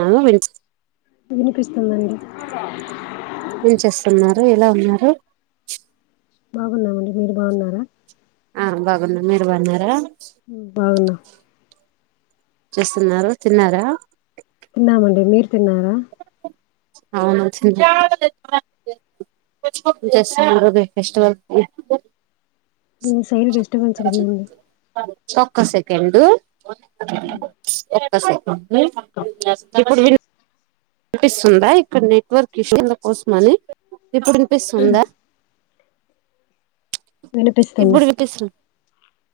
నాకు విని వినిపిస్తుందండి మీరిలా ఉన్నారు బాగున్నామండి మీర్ బాగున్నార ఆ బాగుంది మీరు బాగున్నారా మ్ బాగున్న చూస్తున్నారు తిన్నార తిన్నామండి మీర్ తిన్నార అవును వచ్చి ఫెస్టివల్ [unintelligible] మీ సైడ్ డిస్టర్బెన్స్ కదా ఉండి చొక్క సెకెండు బస్ ఇప్పుడు వీన్ వినిపిస్తుందా ఇక్కడ నెట్వర్క్ ఇష్యూ ఉంది అందుకోసమని ఇప్పుడు వినిపిస్తుందా వినిపిస్తుంది ఇప్పుడు విపిస్త్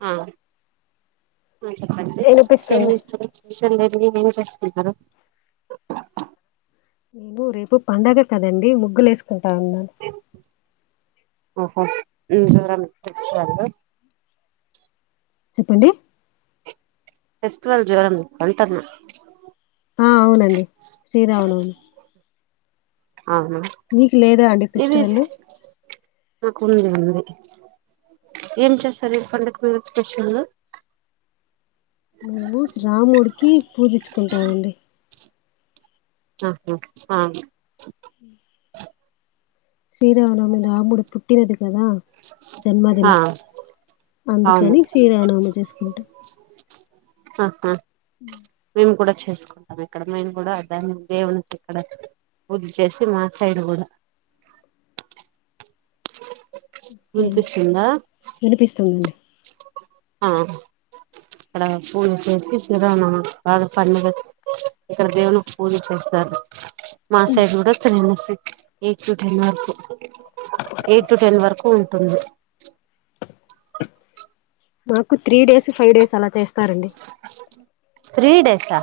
ఆ ఆ చెప్పండి వినిపిస్తుంది [unintelligible] మిషన్ లేనిది ఇది ఏం చేసుకుంటారు అయ్యో రేపు పండగ కదండి ముగ్గులేసు పాటవీన ఓహో ఇంకెవరైనా [unintelligible] చెప్పండి ఫెస్టివల్ జ్వరం అంటాన్న ఆ అవునండి శ్రీరామనవమి అవునా మీకు లేదా అండి ఫెస్టివల్ నాకు ఉంది ఉంది ఏం చేస్తారు పండక్కి స్పెషలు మేము స్ర రాముడికి పూజించుకుంటామండి ఆహా హా ఉమ్ శ్రీరావనమి రాముడు పుట్టినది కదా ఆ జన్మదినం అవును అందుకని శ్రీరామనవమి చేసుకుంటం ఆహా ఉమ్ మేము కూడా చేసుకుంటాం ఇక్కడ మేము కూడా ద-దేవునికి ఇక్కడ పూజ చేసి మా సైడ్ కూడా ఓకే అండి వినిపిస్తుందా వినిపిస్తుందండి ఆ ఇక్కడ పూజ చేసి శ్రీ రామనావమ్ బాగా పండుగా ఇక్కడ దేవుని పూజ చేస్తారు మాసైడ్ కూడా తిరుమూసి ఎ చూఠెన్నరకు ఎయిట్ టు టెన్ వరకు [unintelligible] మాకు త్రీ డేస్ ఫై డేస్ అలా చేస్తారండి త్రీ డేసా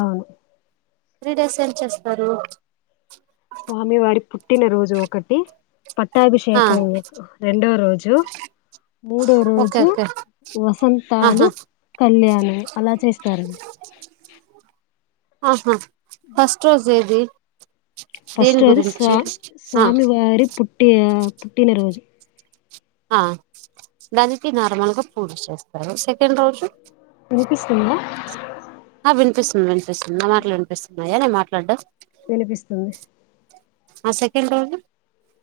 అవ్ త్రీ డేస్ ఏం చేసుకోరు స్వామి వారి పుట్ పుట్టినరోజు ఒకటి ఆ పట్టాభిషేకం రెండో రోజు మూడో ఓకే రోజు ఓకే ఆహా వసంతాలు కళ్యాణం అలా చేస్తారండి ఆహా ఫస్ట్ రోజ ఏది దేని ఫస్ట్ అది గురించి ఆ స్వామి వారి పుట్టి పుట్టినరోజు ఆ దానికి నార్మల్గ పూజ చేస్తారు సెకండ్ రోజు విన్పిస్తుంద ఆ విన్పిస్తుంది జెస్ట్ చిన్న మాటలు విన్పిస్తుంది నయానే మాట్లాడ్డు విన్పిస్తుంది ఆ సెకెన్ రౌండ్లు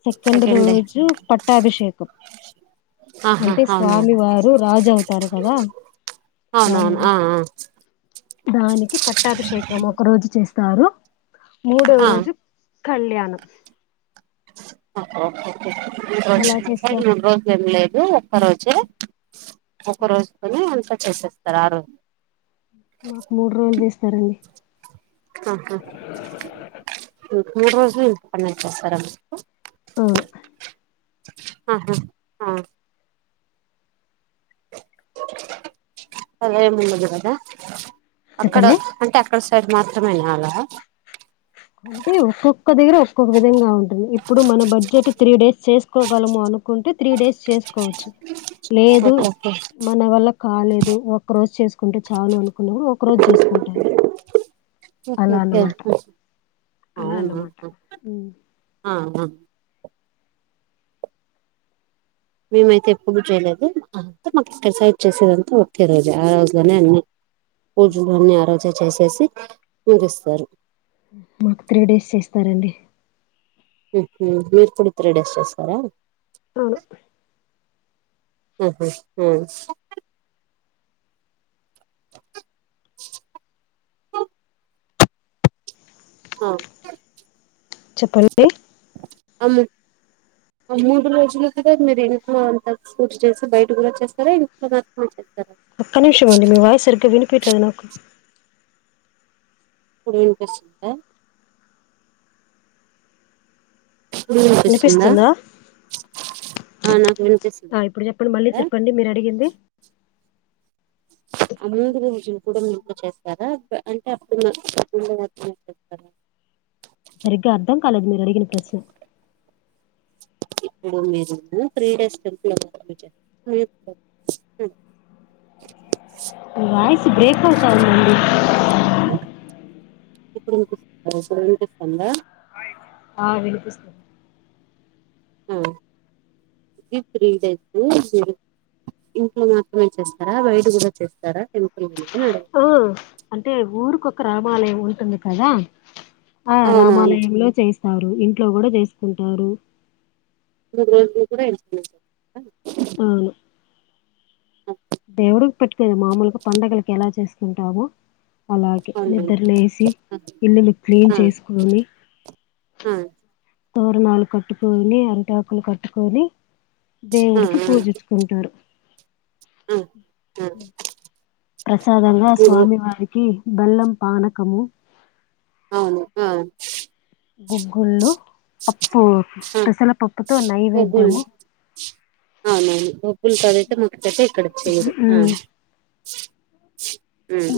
సెకండ్ రోజు పట్టాభిషేకం ఆహా అంటే స్వామి అవునవును వారు రాజు అవుతారు కదా అవునవును రాములు ఆ దానికి పట్టాభిషేకం ఒక రోజు చేస్ తారు మూడోవ ఆ రోజు కళ్యాణం ఒహో ఒకె మూడు రోజు అలా సార్ చేస్తారు మూడు రోజులు ఏం లేదు ఒక్క రోజే ఒక రోజుకని అంత చేసేస్తారు ఆ రోజ్ మాకు మూడు రోజులు చేస్తారండి అహా మూడు రోజులే [unintelligible] చేస్తరా మీకు ఉయ్ అహా ఆ సరే ముందు కదా అక్కడ చెప్పండి. అంటే అక్కడ క్కడి మాత్రమేనా అలా అంటే ఒక్కొక్క దగ్గర ఒక్కొక్క విధంగా ఉంటుంది ఇప్పుడు మన బడ్జెట్ త్రీ డేస్ చేసుకోగలము అనుకుంటే త్రీ డేస్ చేసుకోవచ్చు లేదు ఓకే ఓకే మన వల్ల కాలేదు ఒక రోజ్ చేసుకుంటే చాలు అనుకున్నప్పు ఒక రోజు చేసుకుంటారు ఓకే అలా ఓకే అన్నమాట అలా అన్నమాట ఆహ మేమైతే ఎప్పుడు చేయలేదు అంటె మాకు తెసాయి త చేసేదంతా ఒక్కె రోజే ఆ రోజులోనే అ పూజలన్నీ ఆ రోజు చేసేసి ముందిస్తారు మాకు త్రీ డేస్ చేస్తారంండి హ్మ్ మీరు కూడా త్రీ డేస్ చేస్తారా అవును [unintelligible] ఆ చెప్పండి అము ఆ మూడు రోజులు కూడా మీరు ఇంట్లో అంత పూర్తిచేసి బయట కూడా చేస్తారు ఏ [unintelligible] ఒక్క నిమిషం అండి మీ వాయిస్ సరిగా వినిపిట లేదు నాకు వినిపిస్తుంద వినిపిస్తుందా అ నాకు వినిపిస్తుంది ఆ, ఇప్పుడు చెప్పండి మళ్ళీ ద చెప్పండి మీరు అడిగింది [unintelligible] చేస్తారా అంటే అప్పుడ [unintelligible] సరిగ్గా అర్థం కాలేదు మీరు అడిగిన ప్రశ్న ఇప్పుడు మీరు three days temple [unintelligible] voice break అవుతా ఉందండి ఇప్పుడు వినిపిస్తుందా ఆ వినిపిస్తూ ఆ [unintelligible] మీ ఇంట్లో మాతమే చేస్తారా బయట కూడా చేస్తారా టెంపుల్ అని అడుగు ఆ అంటే ఊరుకొక రా హిమాలయం ఉంటంది కదా ఆ అవునవును రామాలయంలో చేస్ వారు ఇంట్లో కూడా చేసుకుంటారు మూడు రోజులు కూడా ఇంట్లో అవును దేవుడి పెట్టి మామూలుగా పండుగలకి ఎలా చేసుకుంటామో అలాగే అవునవును నిద్ర లేసి ఇల్లులు క్లీన్ ఆ చేసుకొని ఆ ఆ తోరణాలు కట్టుకొని అరిటాకులు కట్టుకొని ఆ దేవుడికి పూజించుకుంటారు ఆ ఆ ప్రసాదం గా మూడు రో- స్వామివారి బెల్లం పానకము అవును ఆ గూగుల్ పప్పు ఆ పెసలపప్పుతో బొగ్గులు నైవేద్యము [unintelligible] ఇక్కడ [unintelligible] మ్మ్ ఆ హ్మ్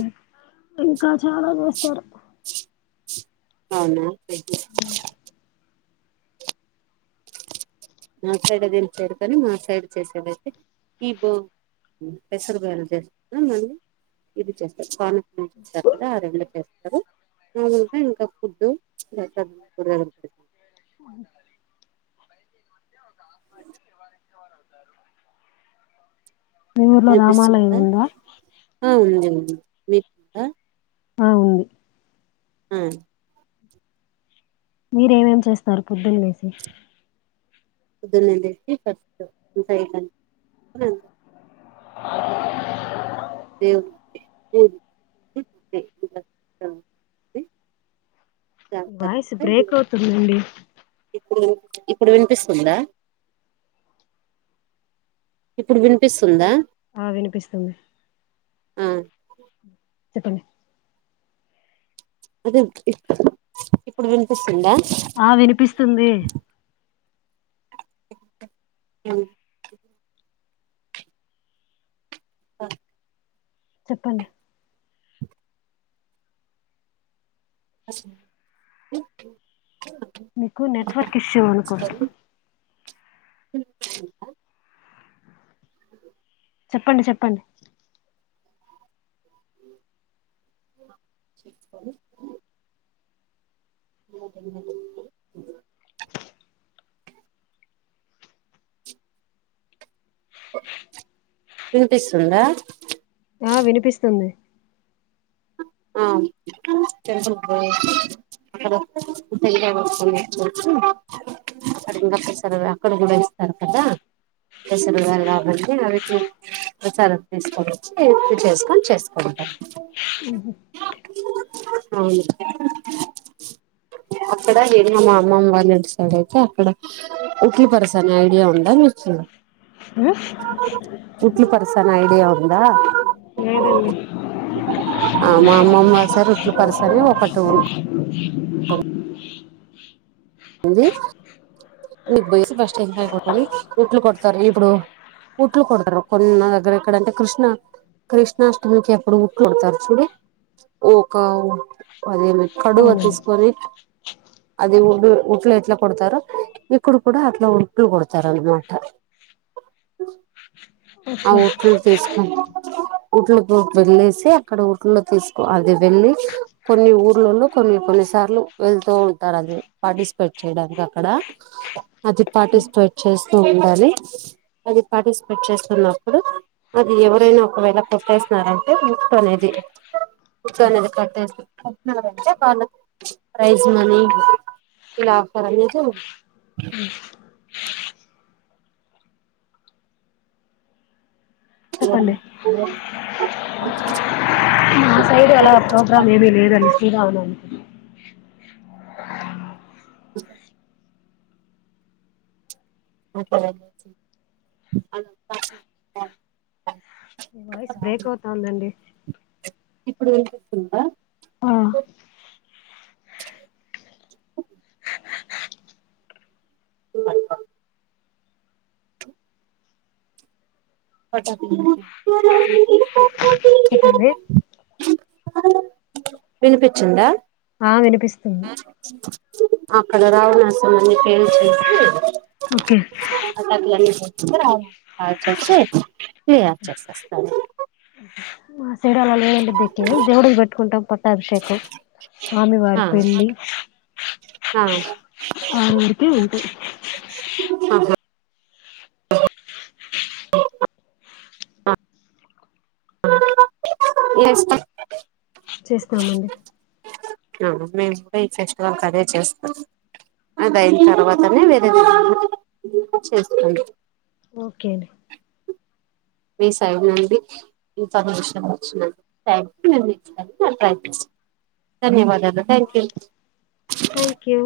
ఇంకా చాలా చేస్తారు అవున ఒకె నా సైడ్ దీని పేరుతది మా సైడ్ చేసేవైతే ఈ బో పెసరు గారేలు చేస్తారు మళ్ళీ ఇది చేస్తాారు పానక [unintelligible] గదా ఆ రెండు ఆ రోజే ఇంక ఫుడ్ ఇగ కూరగాయలు [inaudible] మీ ఊర్లో రామాలయం వినిపిస్తుందా ఉంద మీక్ కూడ ఆ ఉంది మయె మీరేమేమి చేస్తారు పొద్దున్ లేసి పొద్దున్నే లేసి ఫస్ట్ [unintelligible] [inaudible] దేవునికి పూజ [inaudible] వాయిస్ బ్రేక్ అవుతుందండి ఇప్పుడు ఇప్పుడు వినిపిస్తుందా ఇప్పుడు వినిపిస్తుంద ఆ వినిపిస్తుంది ఆ చెప్పండి అదే ఇప్ ఇప్పుడు వినిపిస్తుందా ఆ వినిపిస్తుంది న క చెప్పండి అత్ మీకు నెట్వర్క్ ఇష్యూ అనుకుంట విన్పిస్తుందా చెప్పండి చెప్పండి [unintelligible] అ విన్పిస్తుందా ఆ వినిపిస్తుంది ఆ టెంపుల్ కి పోయేసి అక్కడ అక్కడ ఇంకా సర అక్కడ కూడా ఇస్తారు కదా కేసరు గళ్ళ అవన్ని అవి చే సరి తీసుకొని వచ్చి ఇ చేసుకొని చేసుకుంటాం ఓహో అవును అక్కడ నేను మా అమ్మమ్మ వాారింటి సైడ్ అయితే అక్కడ ఉకి పర్సనే ఐడియా ఉందా నచు మ్మ్ ఇట్లి పర్సన్ ఐడి ఉందా లేదండి ఆ మా అమ్మమ్మ సార్ ఇట్లు పరిసని ఒకటి ఉ ంది మీకు పోయసి బస్టం పడుకొని ఉట్లు కొడతారు ఇప్పుడు ఉట్లు కొడతారు కొన్న దగ్గర ఎక్కడంటే కృష్ణ కృష్ణాష్టమికి ఎప్పుడు ఉట్లు కొడతారు చూడు ఒక అదేమి కడువ అవునండి తీసుకోరి అదిే ఊడు ఉట్లు ఎట్లా కొడతారో ఇక్కడు కూడా అట్లా ఉట్లు కొడతారు అన్నమాట ఆ ఓకే ఊట్లు తీసుకో ఊట్ల వెళ్ళసి అక్కడ ఊట్లో తీసుకో అది వెళ్ళి కొన్ని ఊర్లలో కొన్ని కొన్నిసార్లు వెళ్తూ ఉంటారు అది పార్టిసిపేట్ చేయడానికి అక్కడ అది ఓకే పార్టిసిపేట్ చేస్తూ ఉండాలి అది పార్టిసిపేట్ చే న్నప్పుడు అది ఎవరైనా ఒకవేళ కట్టేసినారంటే ముట్ అనేది ము ఓకే అనేది కట్టే కట్టినారంటే వాళ్ళు ప్రైజ్ మనీ ఇలా ఆఫర్ అనేది ఉ స చెప్పండి అ మా సైడ్ అలా ప్రోగ్రామ్ ఏమీ లేదుండి శ్రీరామనవమి అంట అ వాయిస్ బ్రేక్ అవుతాందండి ఇప్పుడు వెలిపిస్తుందా ఆ ఓ చెప్పంది వినిపించిందా హ వినిపిస్తుంది ఆ అక్కడ రావునసలు ఫ ఓకే [unintelligible] వుసి స చెస్త సడ అలా లేం దక్ే దేవుడికి పెట్టుకుాం ప పట్టాభిషేకం స్వామి వారి పెళ్లి ఆా అను ఉఊడితే ఉంట హ ఎస్ చేస్తామండి మేము కూడా ఈ ఫెస్టివల్కి అదే చేస్తాం అది అయిన తర్వాతనే వేరే వి చేస్తాం ఓకేండి మీ సైడ్ నుండి ఈ సంతోష వచ్చినం న ధన్యవాదాలు థ్యాంక్ యూ థ్యాంక్ యూ